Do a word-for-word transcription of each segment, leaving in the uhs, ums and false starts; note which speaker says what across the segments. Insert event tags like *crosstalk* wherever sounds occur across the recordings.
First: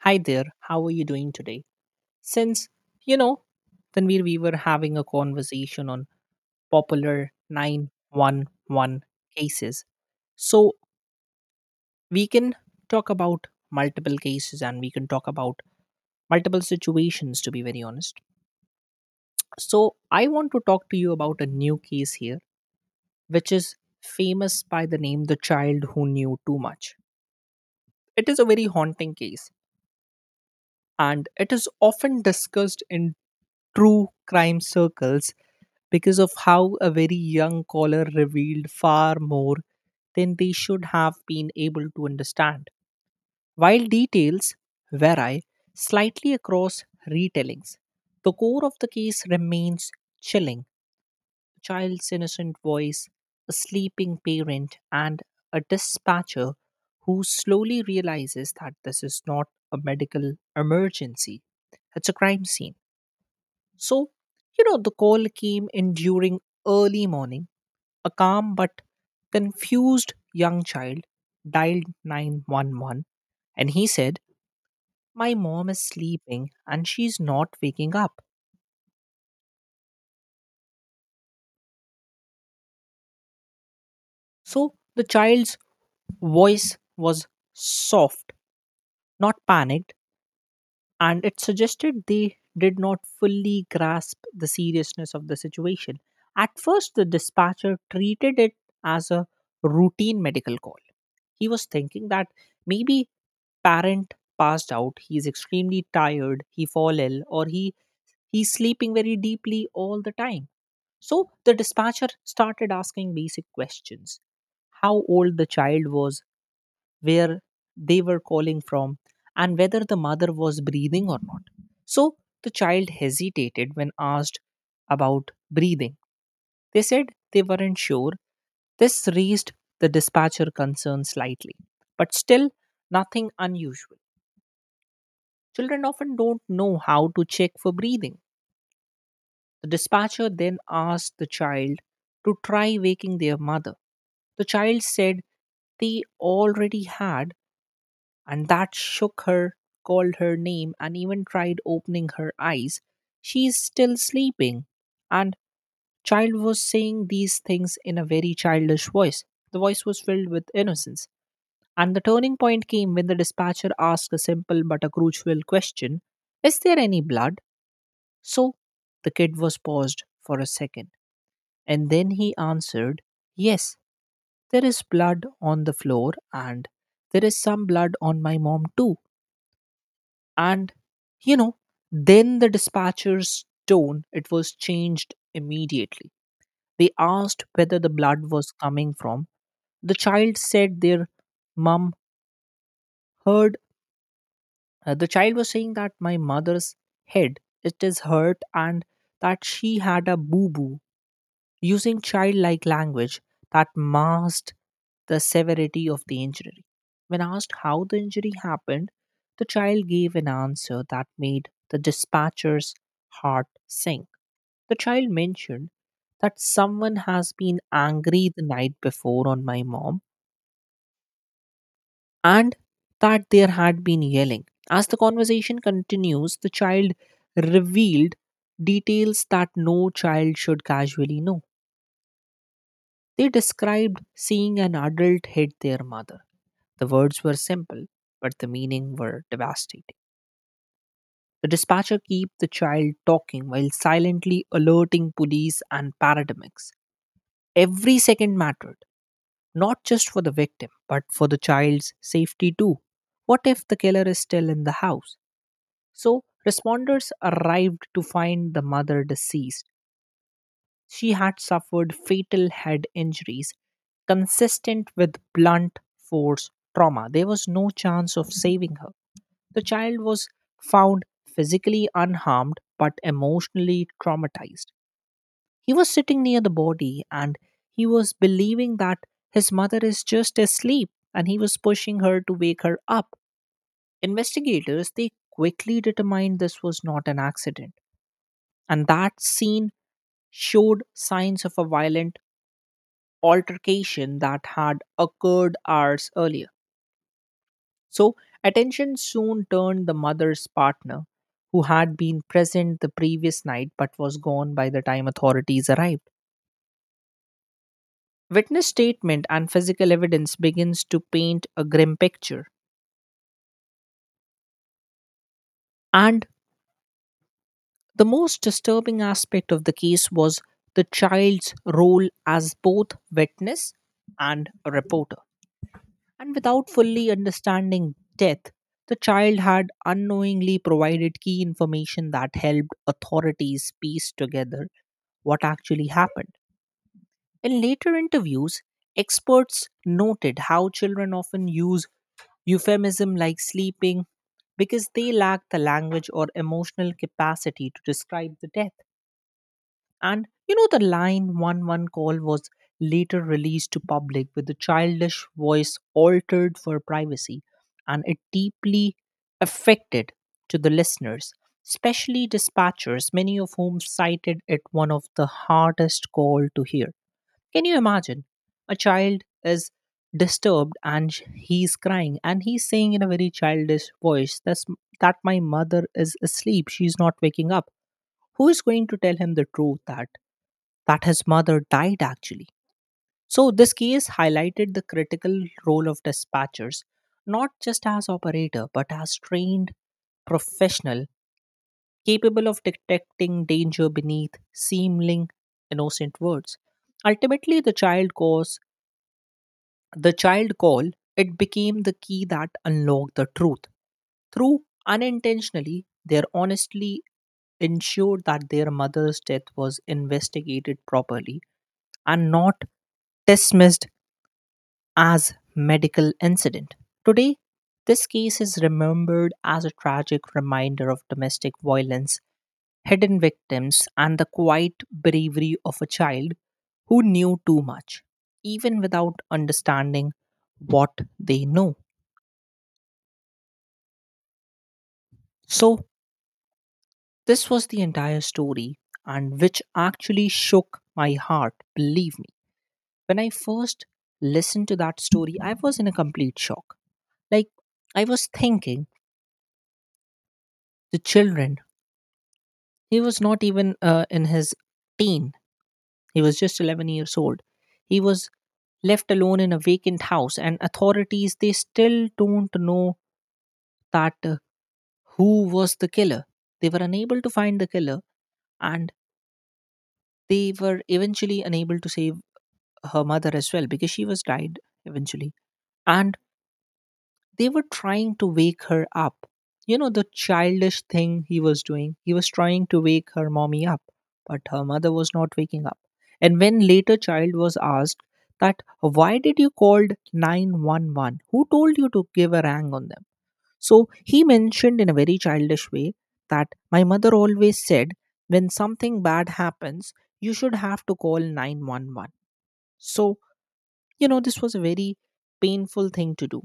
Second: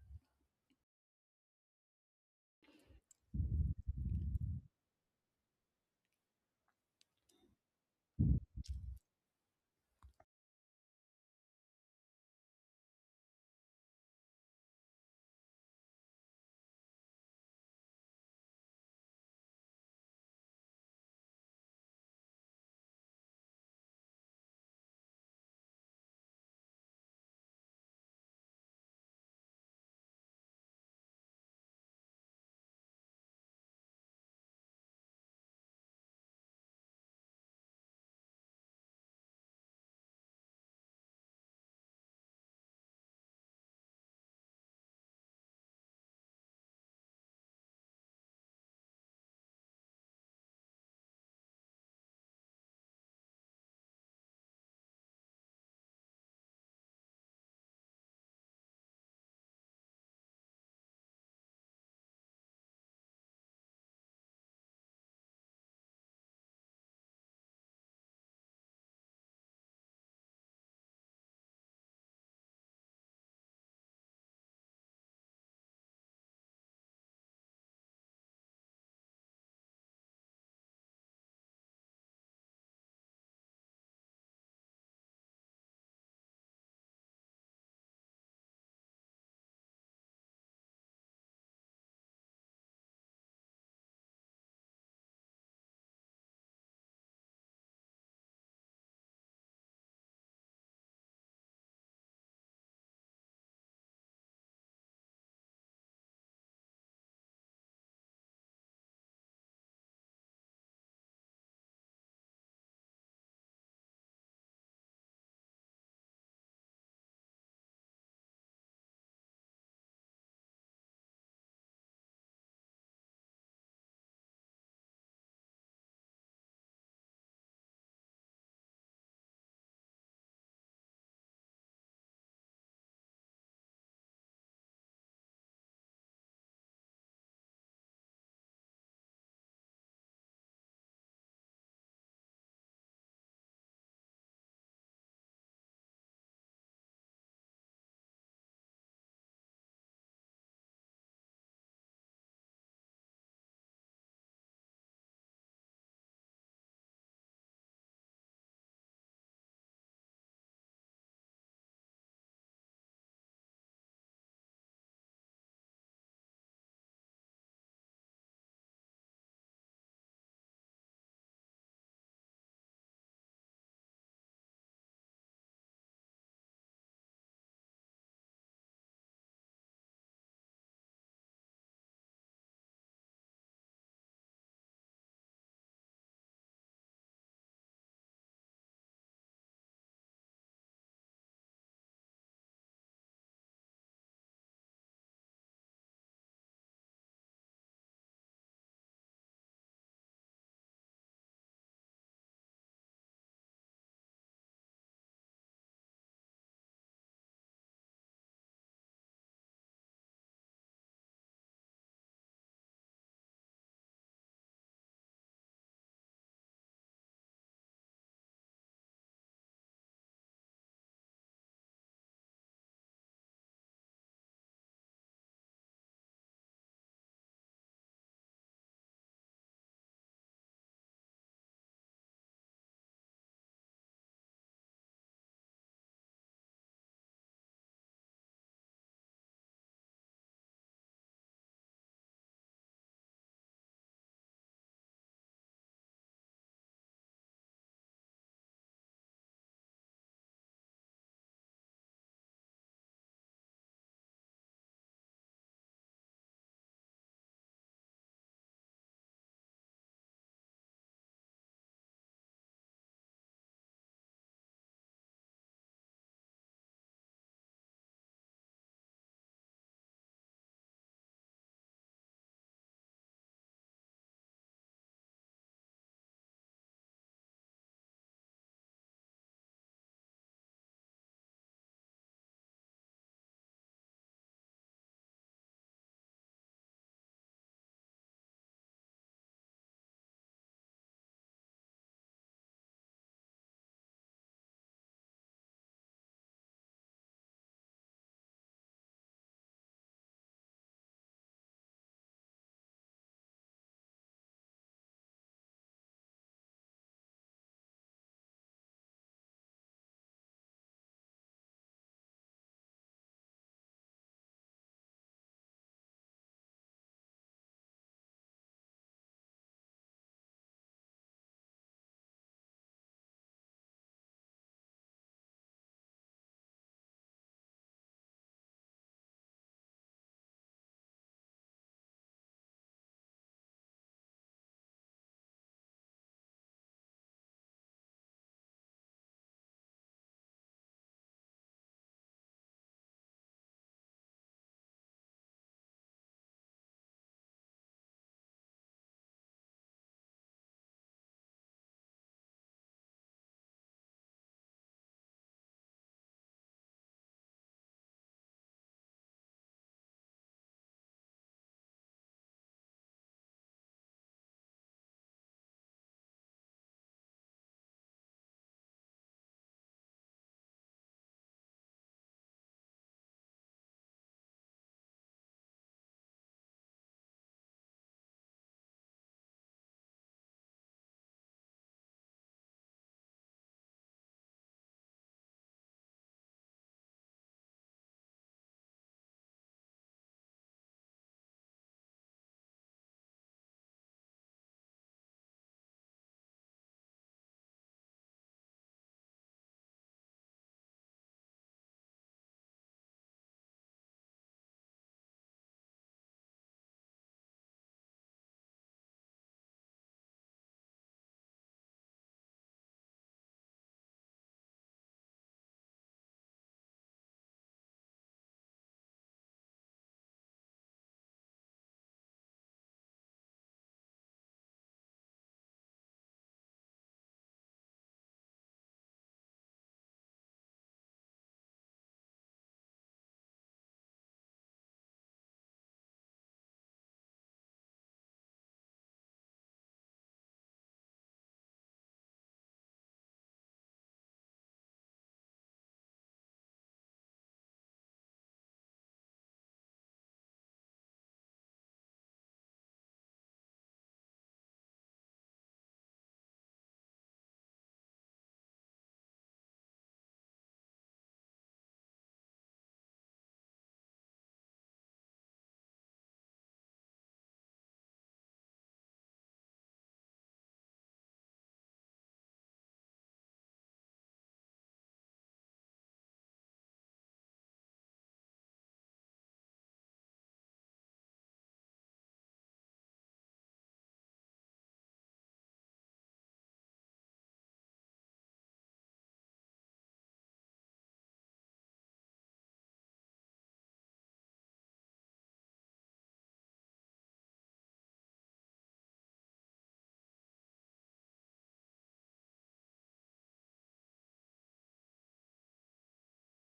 Speaker 1: Hi there, how are you doing today? Since, you know, Tanvir, we were having a conversation on popular nine one one cases. So we can talk about multiple cases and we can talk about multiple situations, to be very honest. So I want to talk to you about a new case here, which is famous by the name The Child Who Knew Too Much. It is a very haunting case and it is often discussed in true crime circles because of how a very young caller revealed far more than they should have been able to understand. While details vary slightly across retellings, the core of the case remains chilling. A child's innocent voice, a sleeping parent, and a dispatcher who slowly realizes that this is not a medical emergency, it's a crime scene. So, you know, the call came in during early morning, a calm but confused young child dialed nine one one and he said, "My mom is sleeping and she's not waking up." So the child's voice was soft, not panicked, and it suggested they did not fully grasp the seriousness of the situation. At first, the dispatcher treated it as a routine medical call. He was thinking that maybe parent passed out, he is extremely tired, he fall ill, or he he's sleeping very deeply all the time. So the dispatcher started asking basic questions. How old the child was, where they were calling from and whether the mother was breathing or not. So the child hesitated when asked about breathing. They said they weren't sure. This raised the dispatcher concern slightly, but still nothing unusual. Children often don't know how to check for breathing. The dispatcher then asked the child to try waking their mother. The child said they already had and that shook her, called her name, and even tried opening her eyes. She is still sleeping. And child was saying these things in a very childish voice. The voice was filled with innocence. And the turning point came when the dispatcher asked a simple but a crucial question: "Is there any blood?" So the kid was paused for a second. And then he answered, "Yes, there is blood on the floor, and there is some blood on my mom too." And, you know, then the dispatcher's tone, it was changed immediately. They asked whether the blood was coming from. The child said their mum heard, uh, the child was saying that my mother's head, it is hurt and that she had a boo-boo, using childlike language that masked the severity of the injury. When asked how the injury happened, the child gave an answer that made the dispatcher's heart sink. The child mentioned that someone has been angry the night before on my mom and that there had been yelling. As the conversation continues, the child revealed details that no child should casually know. They described seeing an adult hit their mother. The words were simple, but the meaning were devastating. The dispatcher kept the child talking while silently alerting police and paramedics. Every second mattered, not just for the victim, but for the child's safety too. What if the killer is still in the house? So, responders arrived to find the mother deceased. She had suffered fatal head injuries consistent with blunt force trauma. There was no chance of saving her. The child was found physically unharmed but emotionally traumatized. He was sitting near the body and he was believing that his mother is just asleep and he was pushing her to wake her up. Investigators they quickly determined this was not an accident and that scene showed signs of a violent altercation that had occurred hours earlier. So, attention soon turned the mother's partner, who had been present the previous night but was gone by the time authorities arrived. Witness statement and physical evidence begins to paint a grim picture. And the most disturbing aspect of the case was the child's role as both witness and a reporter. And without fully understanding death, the child had unknowingly provided key information that helped authorities piece together what actually happened. In later interviews, experts noted how children often use euphemism like sleeping because they lack the language or emotional capacity to describe the death. And you know, the line one-one call was later released to public with the childish voice altered for privacy, and it deeply affected to the listeners, especially dispatchers, many of whom cited it one of the hardest call to hear. Can you imagine? A child is disturbed and sh- he's crying and he's saying in a very childish voice that's, that my mother is asleep, she's not waking up. Who is going to tell him the truth that, that his mother died actually? So, this case highlighted the critical role of dispatchers, not just as operator, but as trained professional capable of detecting danger beneath seeming innocent words. Ultimately, the child cause the child call, it became the key that unlocked the truth. Through unintentionally, they honestly ensured that their mother's death was investigated properly and not dismissed as medical incident. Today, this case is remembered as a tragic reminder of domestic violence, hidden victims, and the quiet bravery of a child who knew too much, even without understanding what they know. So, this was the entire story, and which actually shook my heart, believe me. When I first listened to that story, I was in a complete shock. Like, I was thinking, the children, he was not even uh, in his teen. He was just eleven years old. He was left alone in a vacant house, and authorities they still don't know that uh, who was the killer. They were unable to find the killer, and they were eventually unable to save her mother as well because she was died eventually. And they were trying to wake her up. You know, the childish thing he was doing, he was trying to wake her mommy up, but her mother was not waking up. And when later child was asked that why did you called nine one one? Who told you to give a rang on them? So he mentioned in a very childish way that my mother always said when something bad happens, you should have to call nine one one. So, you know, this was a very painful thing to do.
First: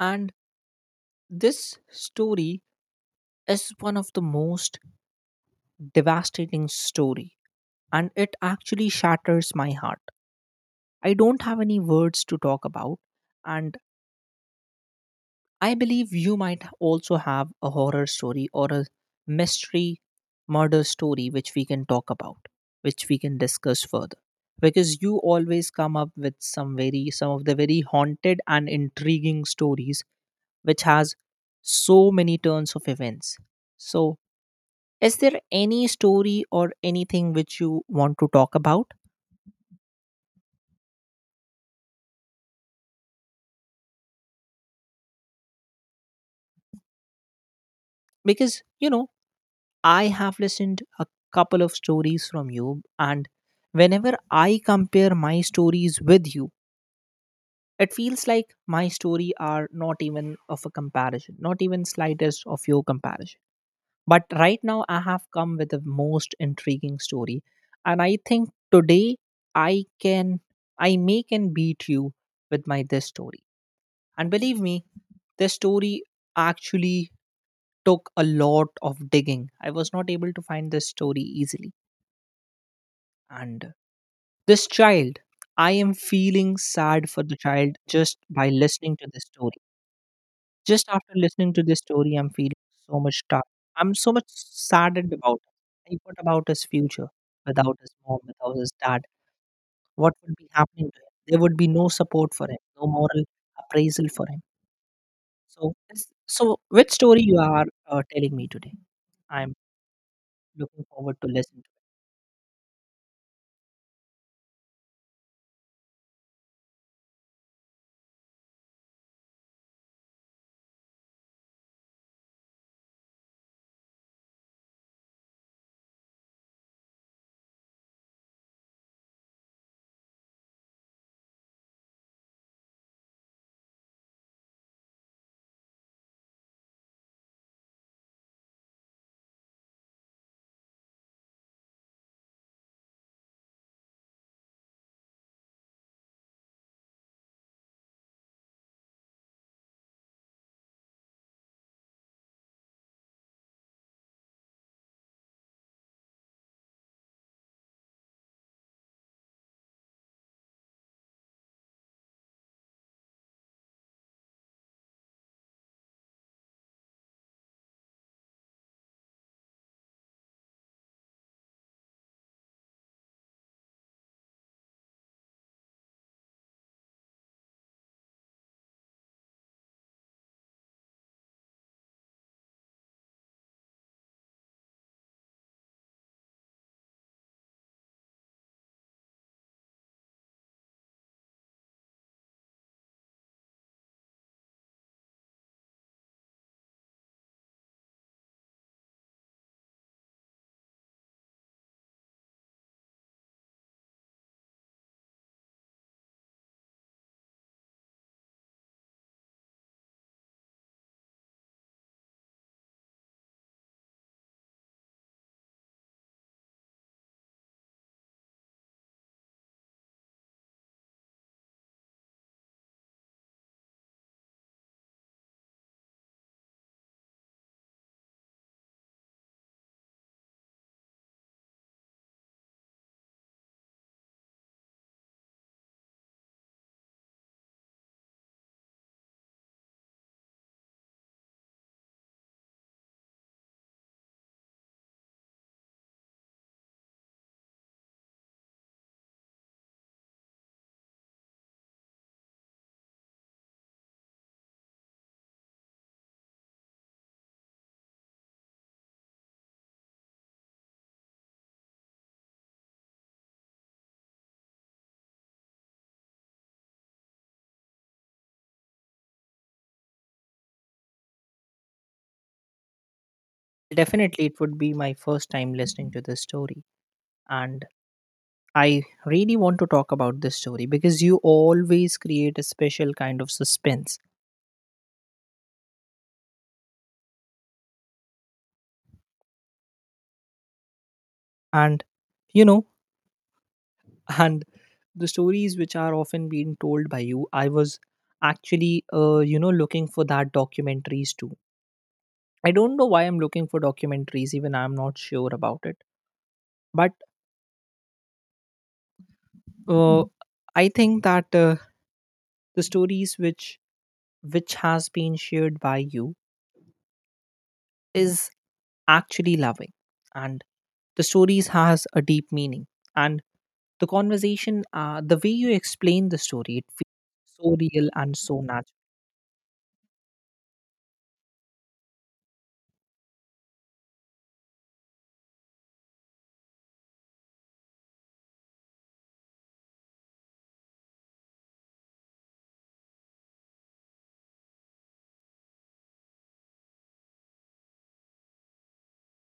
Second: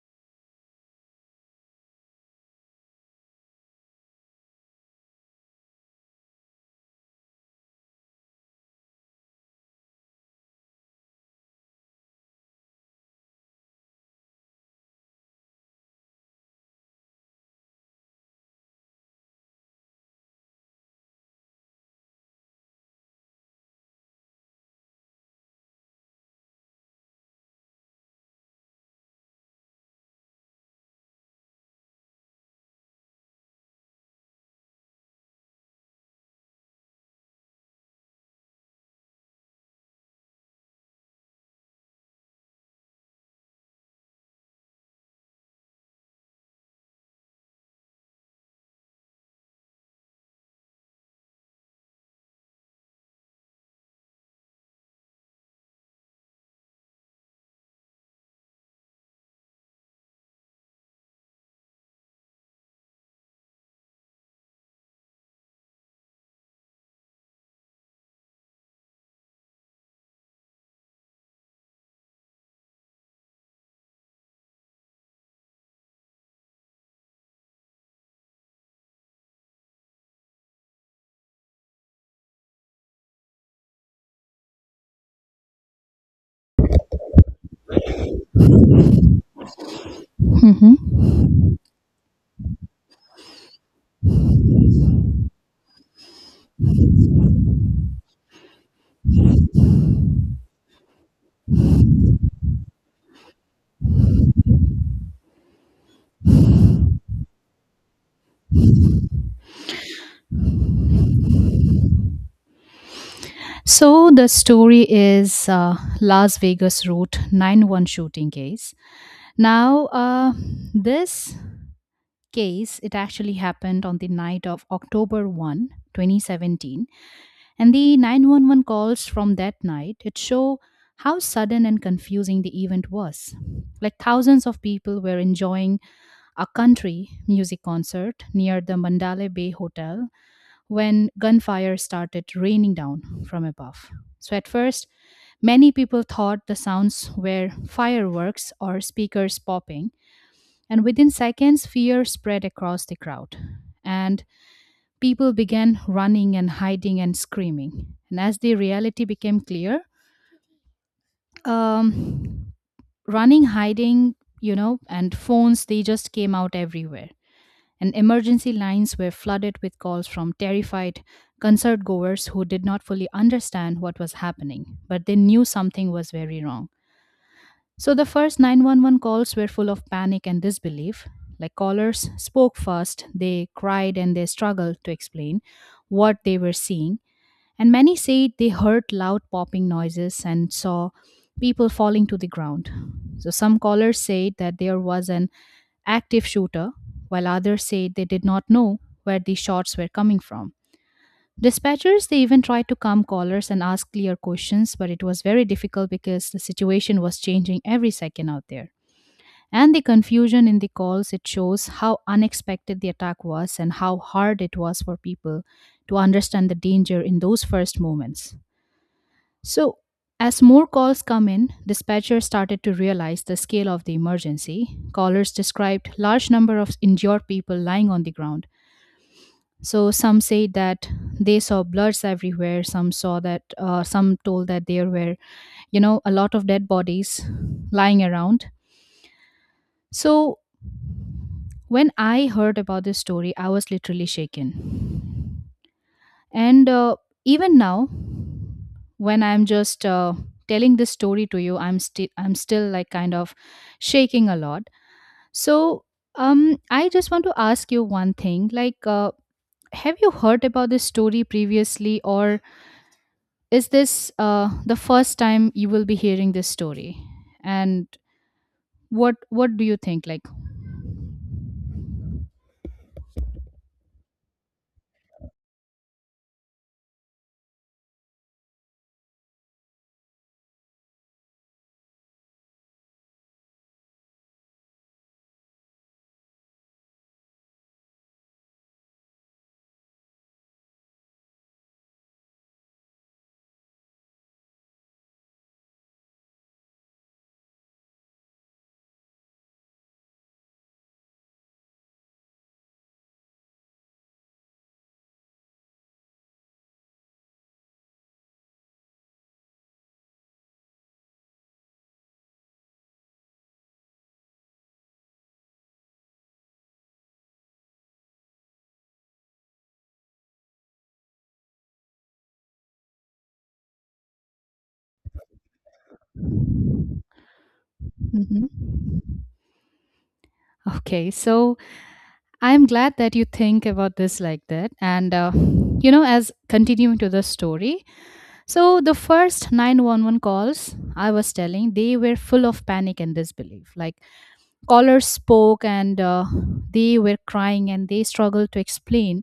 Speaker 1: And this story is one of the most devastating story and it actually shatters my heart. I don't have any words to talk about and I believe you might also have a horror story or a mystery murder story which we can talk about, which we can discuss further. Because you always come up with some very some of the very haunted and intriguing stories which has so many turns of events. So is there any story or anything which you want to talk about because you know I have listened a couple of stories from you and whenever I compare my stories with you, it feels like my story are not even of a comparison, not even slightest of your comparison, but right now I have come with the most intriguing story and I think today i can I may can beat you with my this story. And believe me, this story actually took a lot of digging. I was not able to find this story easily. And this child, I am feeling sad for the child just by listening to this story. Just
Speaker 2: Hmm.
Speaker 1: after listening to this story, I'm feeling so much dark. I'm so much saddened about it. Like, what about his future without his mom, without his dad? What would be happening to him? There would be no support for him, no moral appraisal for him. So, this, so which story you are uh, telling me today? I'm looking forward to listen to
Speaker 2: So the story is uh, Las Vegas Route ninety-one shooting case. Now, uh, this case it actually happened on the night of October first, twenty seventeen, and the nine one one calls from that night it show how sudden and confusing the event was. Like thousands of people were enjoying a country music concert near the Mandalay Bay Hotel when gunfire started raining down from above. So, at first, many people thought the sounds were fireworks or speakers popping, and within seconds, fear spread across the crowd. And people began running and hiding and screaming. And as the reality became clear, um, running, hiding, you know, and phones, they just came out everywhere. And emergency lines were flooded with calls from terrified concert goers who did not fully understand what was happening, but they knew something was very wrong. So the first nine one one calls were full of panic and disbelief. Like callers spoke first, they cried and they struggled to explain what they were seeing. And many said they heard loud popping noises and saw people falling to the ground. So some callers said that there was an active shooter, while others said they did not know where the shots were coming from. Dispatchers, they even tried to calm callers and ask clear questions, but it was very difficult because the situation was changing every second out there. And the confusion in the calls, it shows how unexpected the attack was and how hard it was for people to understand the danger in those first moments. So, as more calls come in, dispatchers started to realize the scale of the emergency. Callers described large number of injured people lying on the ground. So some say that they saw bloods everywhere. Some saw that. Uh, some told that there were, you know, a lot of dead bodies lying around. So when I heard about this story, I was literally shaken. And uh, even now, when I'm just uh, telling this story to you, I'm still I'm still like kind of shaking a lot. So um, I just want to ask you one thing. Like, uh, have you heard about this story previously, or is this uh, the first time you will be hearing this story? And what what do you think? Like,
Speaker 1: it. Definitely, it would be my first time listening to this story, and I really want to talk about this story because you always create a special kind of suspense, and you know, *laughs* and the stories which are often being told by you, I was actually, uh, you know, looking for that documentaries too. I don't know why I'm looking for documentaries, even I'm not sure about it, but uh, I think that uh, the stories which which has been shared by you is actually loving, and the stories has a deep meaning. And the conversation, uh, the way you explain the story, it feels so real and so
Speaker 2: mhm.
Speaker 1: natural.
Speaker 2: Okay, so I'm glad that you think about this like that. And, uh, you know, as continuing to the story, so the first nine one one calls I was telling, they were full of panic and disbelief. Like, callers spoke and uh, they were crying and they struggled to explain,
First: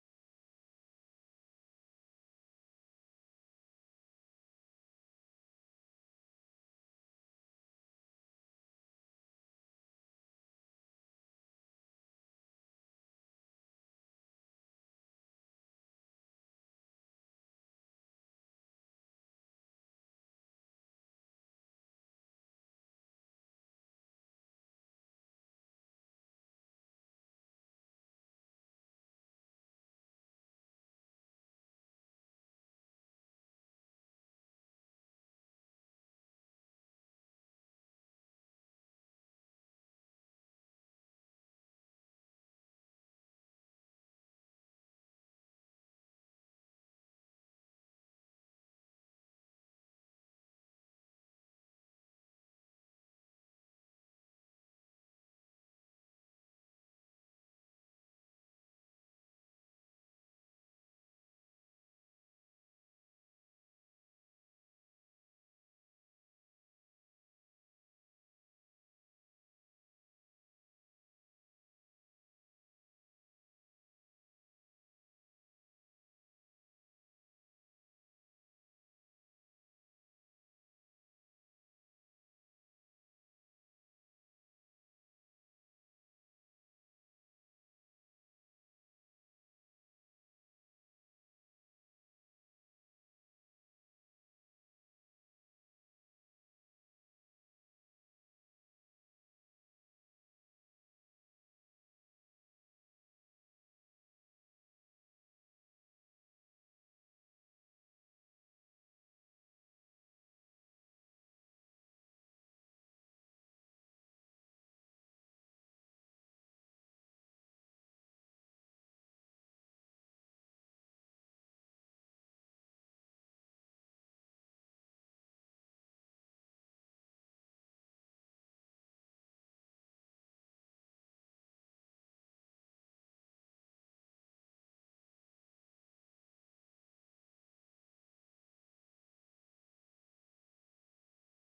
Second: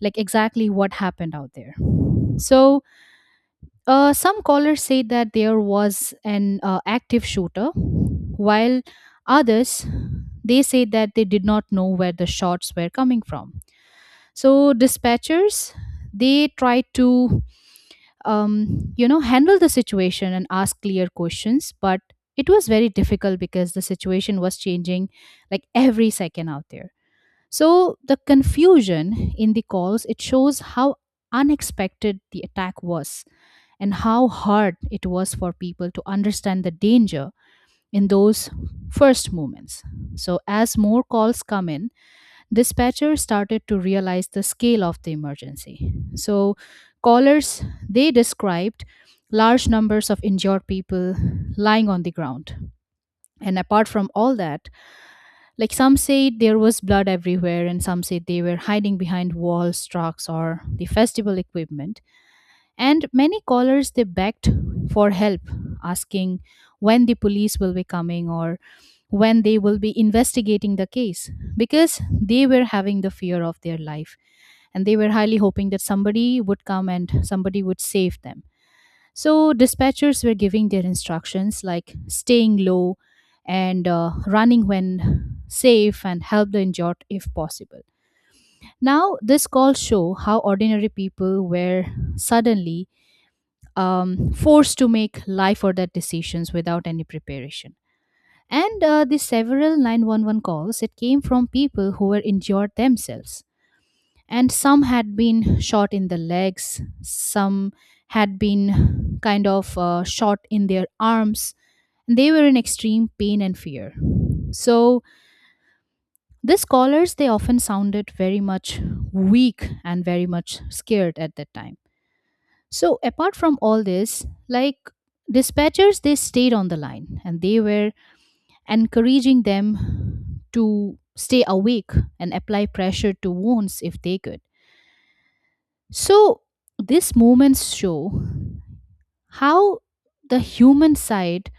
Speaker 2: like, exactly what happened out there. So, uh, some callers said that there was an uh, active shooter, while others they said that they did not know where the shots were coming from. So dispatchers they try to um, you know, handle the situation and ask clear questions, but it was very difficult because the situation was changing like every second out there. So the confusion in the calls, it shows how unexpected the attack was and how hard it was for people to understand the danger in those first moments. So as more calls come in, dispatchers started to realize the scale of the emergency. So callers they described large numbers of injured people lying on the ground. And apart from all that, like some said there was blood everywhere and some said they were hiding behind walls, trucks or the festival equipment, and many callers they begged for help, asking when the police will be coming or when they will be investigating the case, because they were having the fear of their life and they were highly hoping that somebody would come and somebody would save them. So dispatchers were giving their instructions like staying low and uh, running when safe and help the injured if possible. Now this call show how ordinary people were suddenly um, forced to make life or death decisions without any preparation. And uh, the several nine one one calls, it came from people who were injured themselves. And some had been shot in the legs, some had been kind of uh, shot in their arms. They were in extreme pain and fear. So these callers, they often sounded very much weak and very much scared at that time. So apart from all this, like dispatchers, they stayed on the line and they were encouraging them to stay awake and apply pressure to wounds if they could. So these moments show how the human side,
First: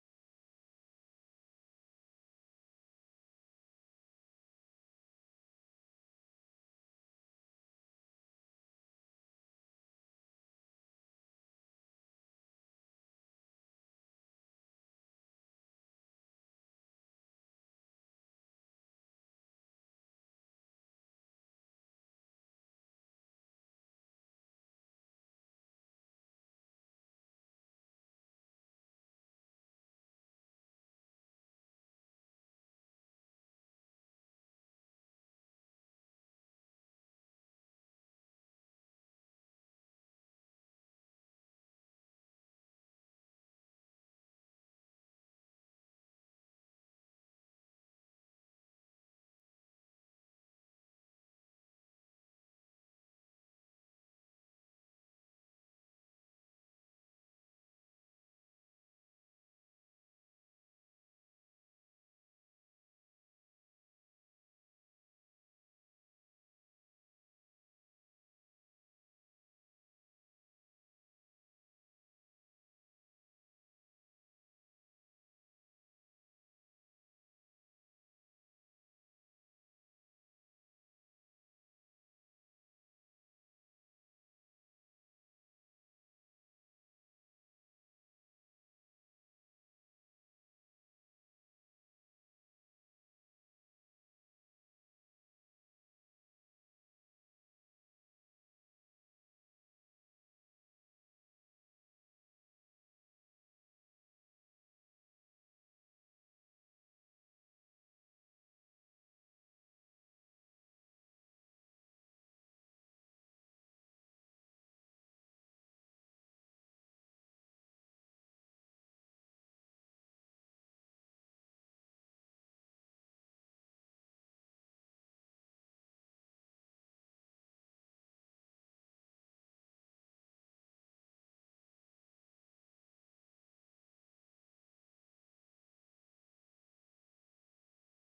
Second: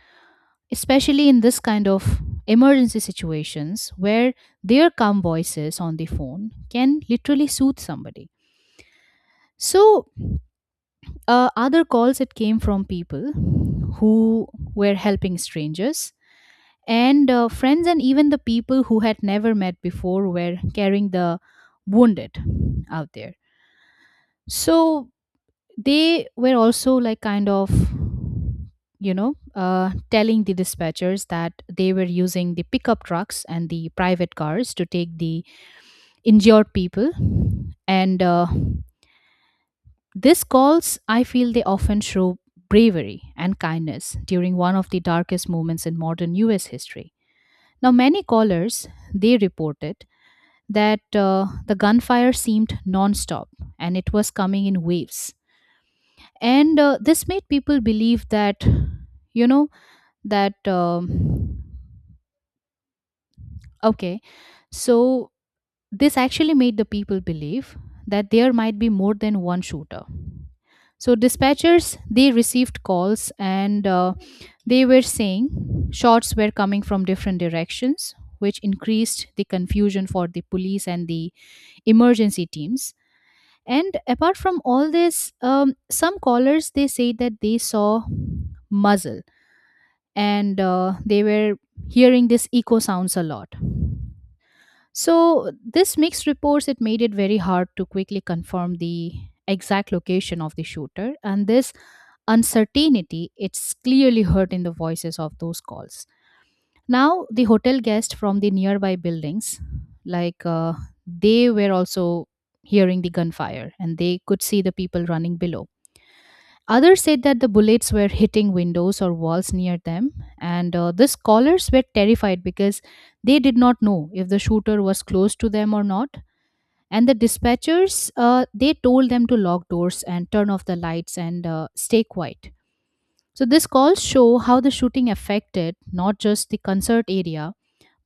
Speaker 2: especially in this kind of emergency situations where their calm voices on the phone can literally soothe somebody. So Uh, other calls it came from people who were helping strangers and uh, friends, and even the people who had never met before were carrying the wounded out there. So they were also like kind of you know uh, telling the dispatchers that they were using the pickup trucks and the private cars to take the injured people. And uh, these calls, I feel they often show bravery and kindness during one of the darkest moments in modern U S history. Now, many callers, they reported that uh, the gunfire seemed nonstop and it was coming in waves. And uh, this made people believe that, you know, that, um, okay, so this actually made the people believe that there might be more than one shooter. So dispatchers they received calls and uh, they were saying shots were coming from different directions, which increased the confusion for the police and the emergency teams. And apart from all this, um, some callers they say that they saw muzzle and uh, they were hearing this echo sounds a lot. So this mixed reports it made it very hard to quickly confirm the exact location of the shooter, and this uncertainty it's clearly heard in the voices of those calls. Now the hotel guests from the nearby buildings, like uh, they were also hearing the gunfire and they could see the people running below. Others said that the bullets were hitting windows or walls near them, and uh, these callers were terrified because they did not know if the shooter was close to them or not. And the dispatchers uh, they told them to lock doors and turn off the lights and uh, stay quiet. So these calls show how the shooting affected not just the concert area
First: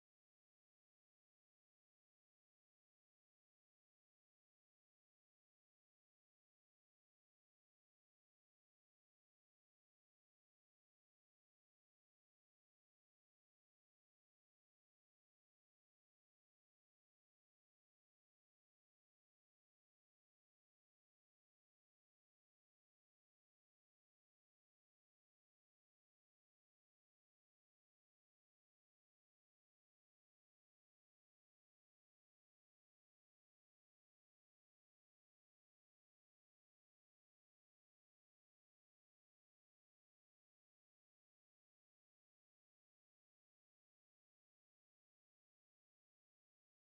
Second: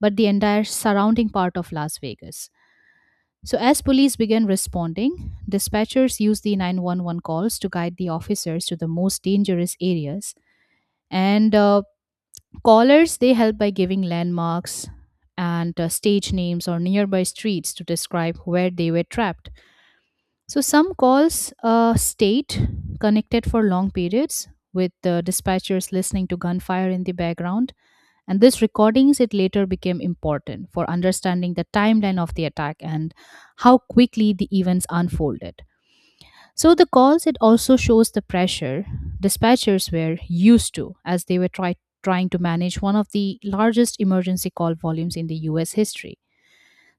Speaker 2: but the entire surrounding part of Las Vegas. So as police began responding, dispatchers used the nine one one calls to guide the officers to the most dangerous areas, and uh, callers they helped by giving landmarks and uh, stage names or nearby streets to describe where they were trapped. So some calls uh, state connected for long periods with the dispatchers listening to gunfire in the background. And these recordings, it later became important for understanding the timeline of the attack and how quickly the events unfolded. So the calls, it also shows the pressure dispatchers were used to as they were try- trying to manage one of the largest emergency call volumes in the U S history.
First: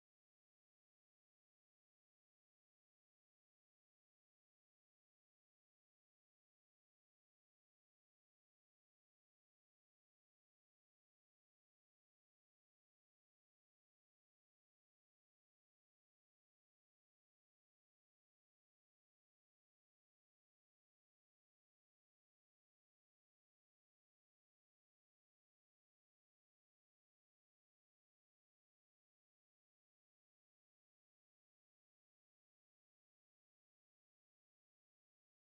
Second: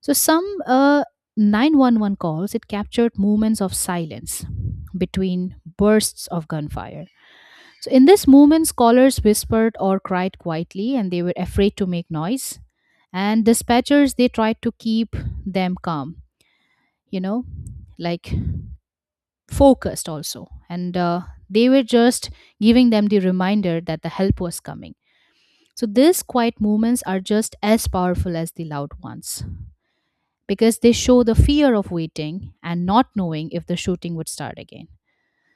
Speaker 2: So some uh, nine one one calls, it captured moments of silence between bursts of gunfire. So in this moment, scholars whispered or cried quietly and they were afraid to make noise. And dispatchers, they tried to keep them calm, you know, like focused also. And uh, they were just giving them the reminder that the help was coming. So these quiet moments are just as powerful as the loud ones, because they show the fear of waiting and not knowing if the shooting would start again.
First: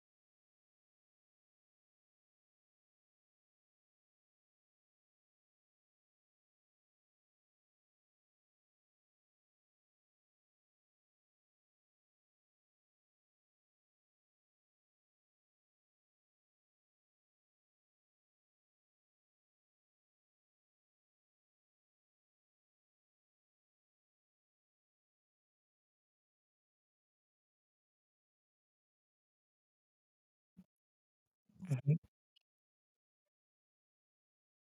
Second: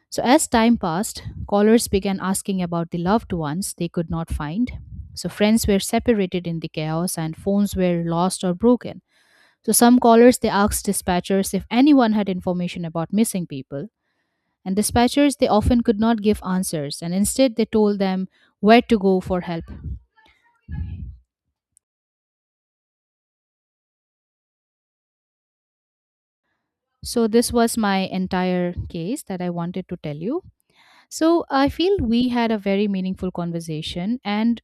Speaker 2: So, as time passed, callers began asking about the loved ones they could not find. So, friends were separated in the chaos and phones were lost or broken. So, some callers they asked dispatchers if anyone had information about missing people. And dispatchers they often could not give answers and instead they told them where to go for help. So, this was my entire case that I wanted to tell you. So I
Speaker 1: Mhm.
Speaker 2: feel we had a very meaningful conversation. And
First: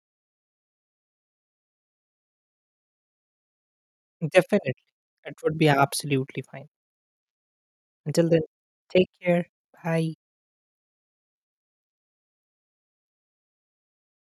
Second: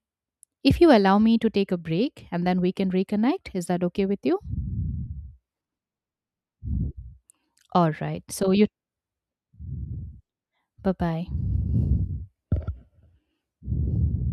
Speaker 2: if you allow me to take a break and then we can reconnect, is that okay with you?
Speaker 1: Definitely, it would be absolutely fine.
Speaker 2: All right.
Speaker 1: Until then,
Speaker 2: So you,
Speaker 1: take care. Bye.
Speaker 2: bye bye.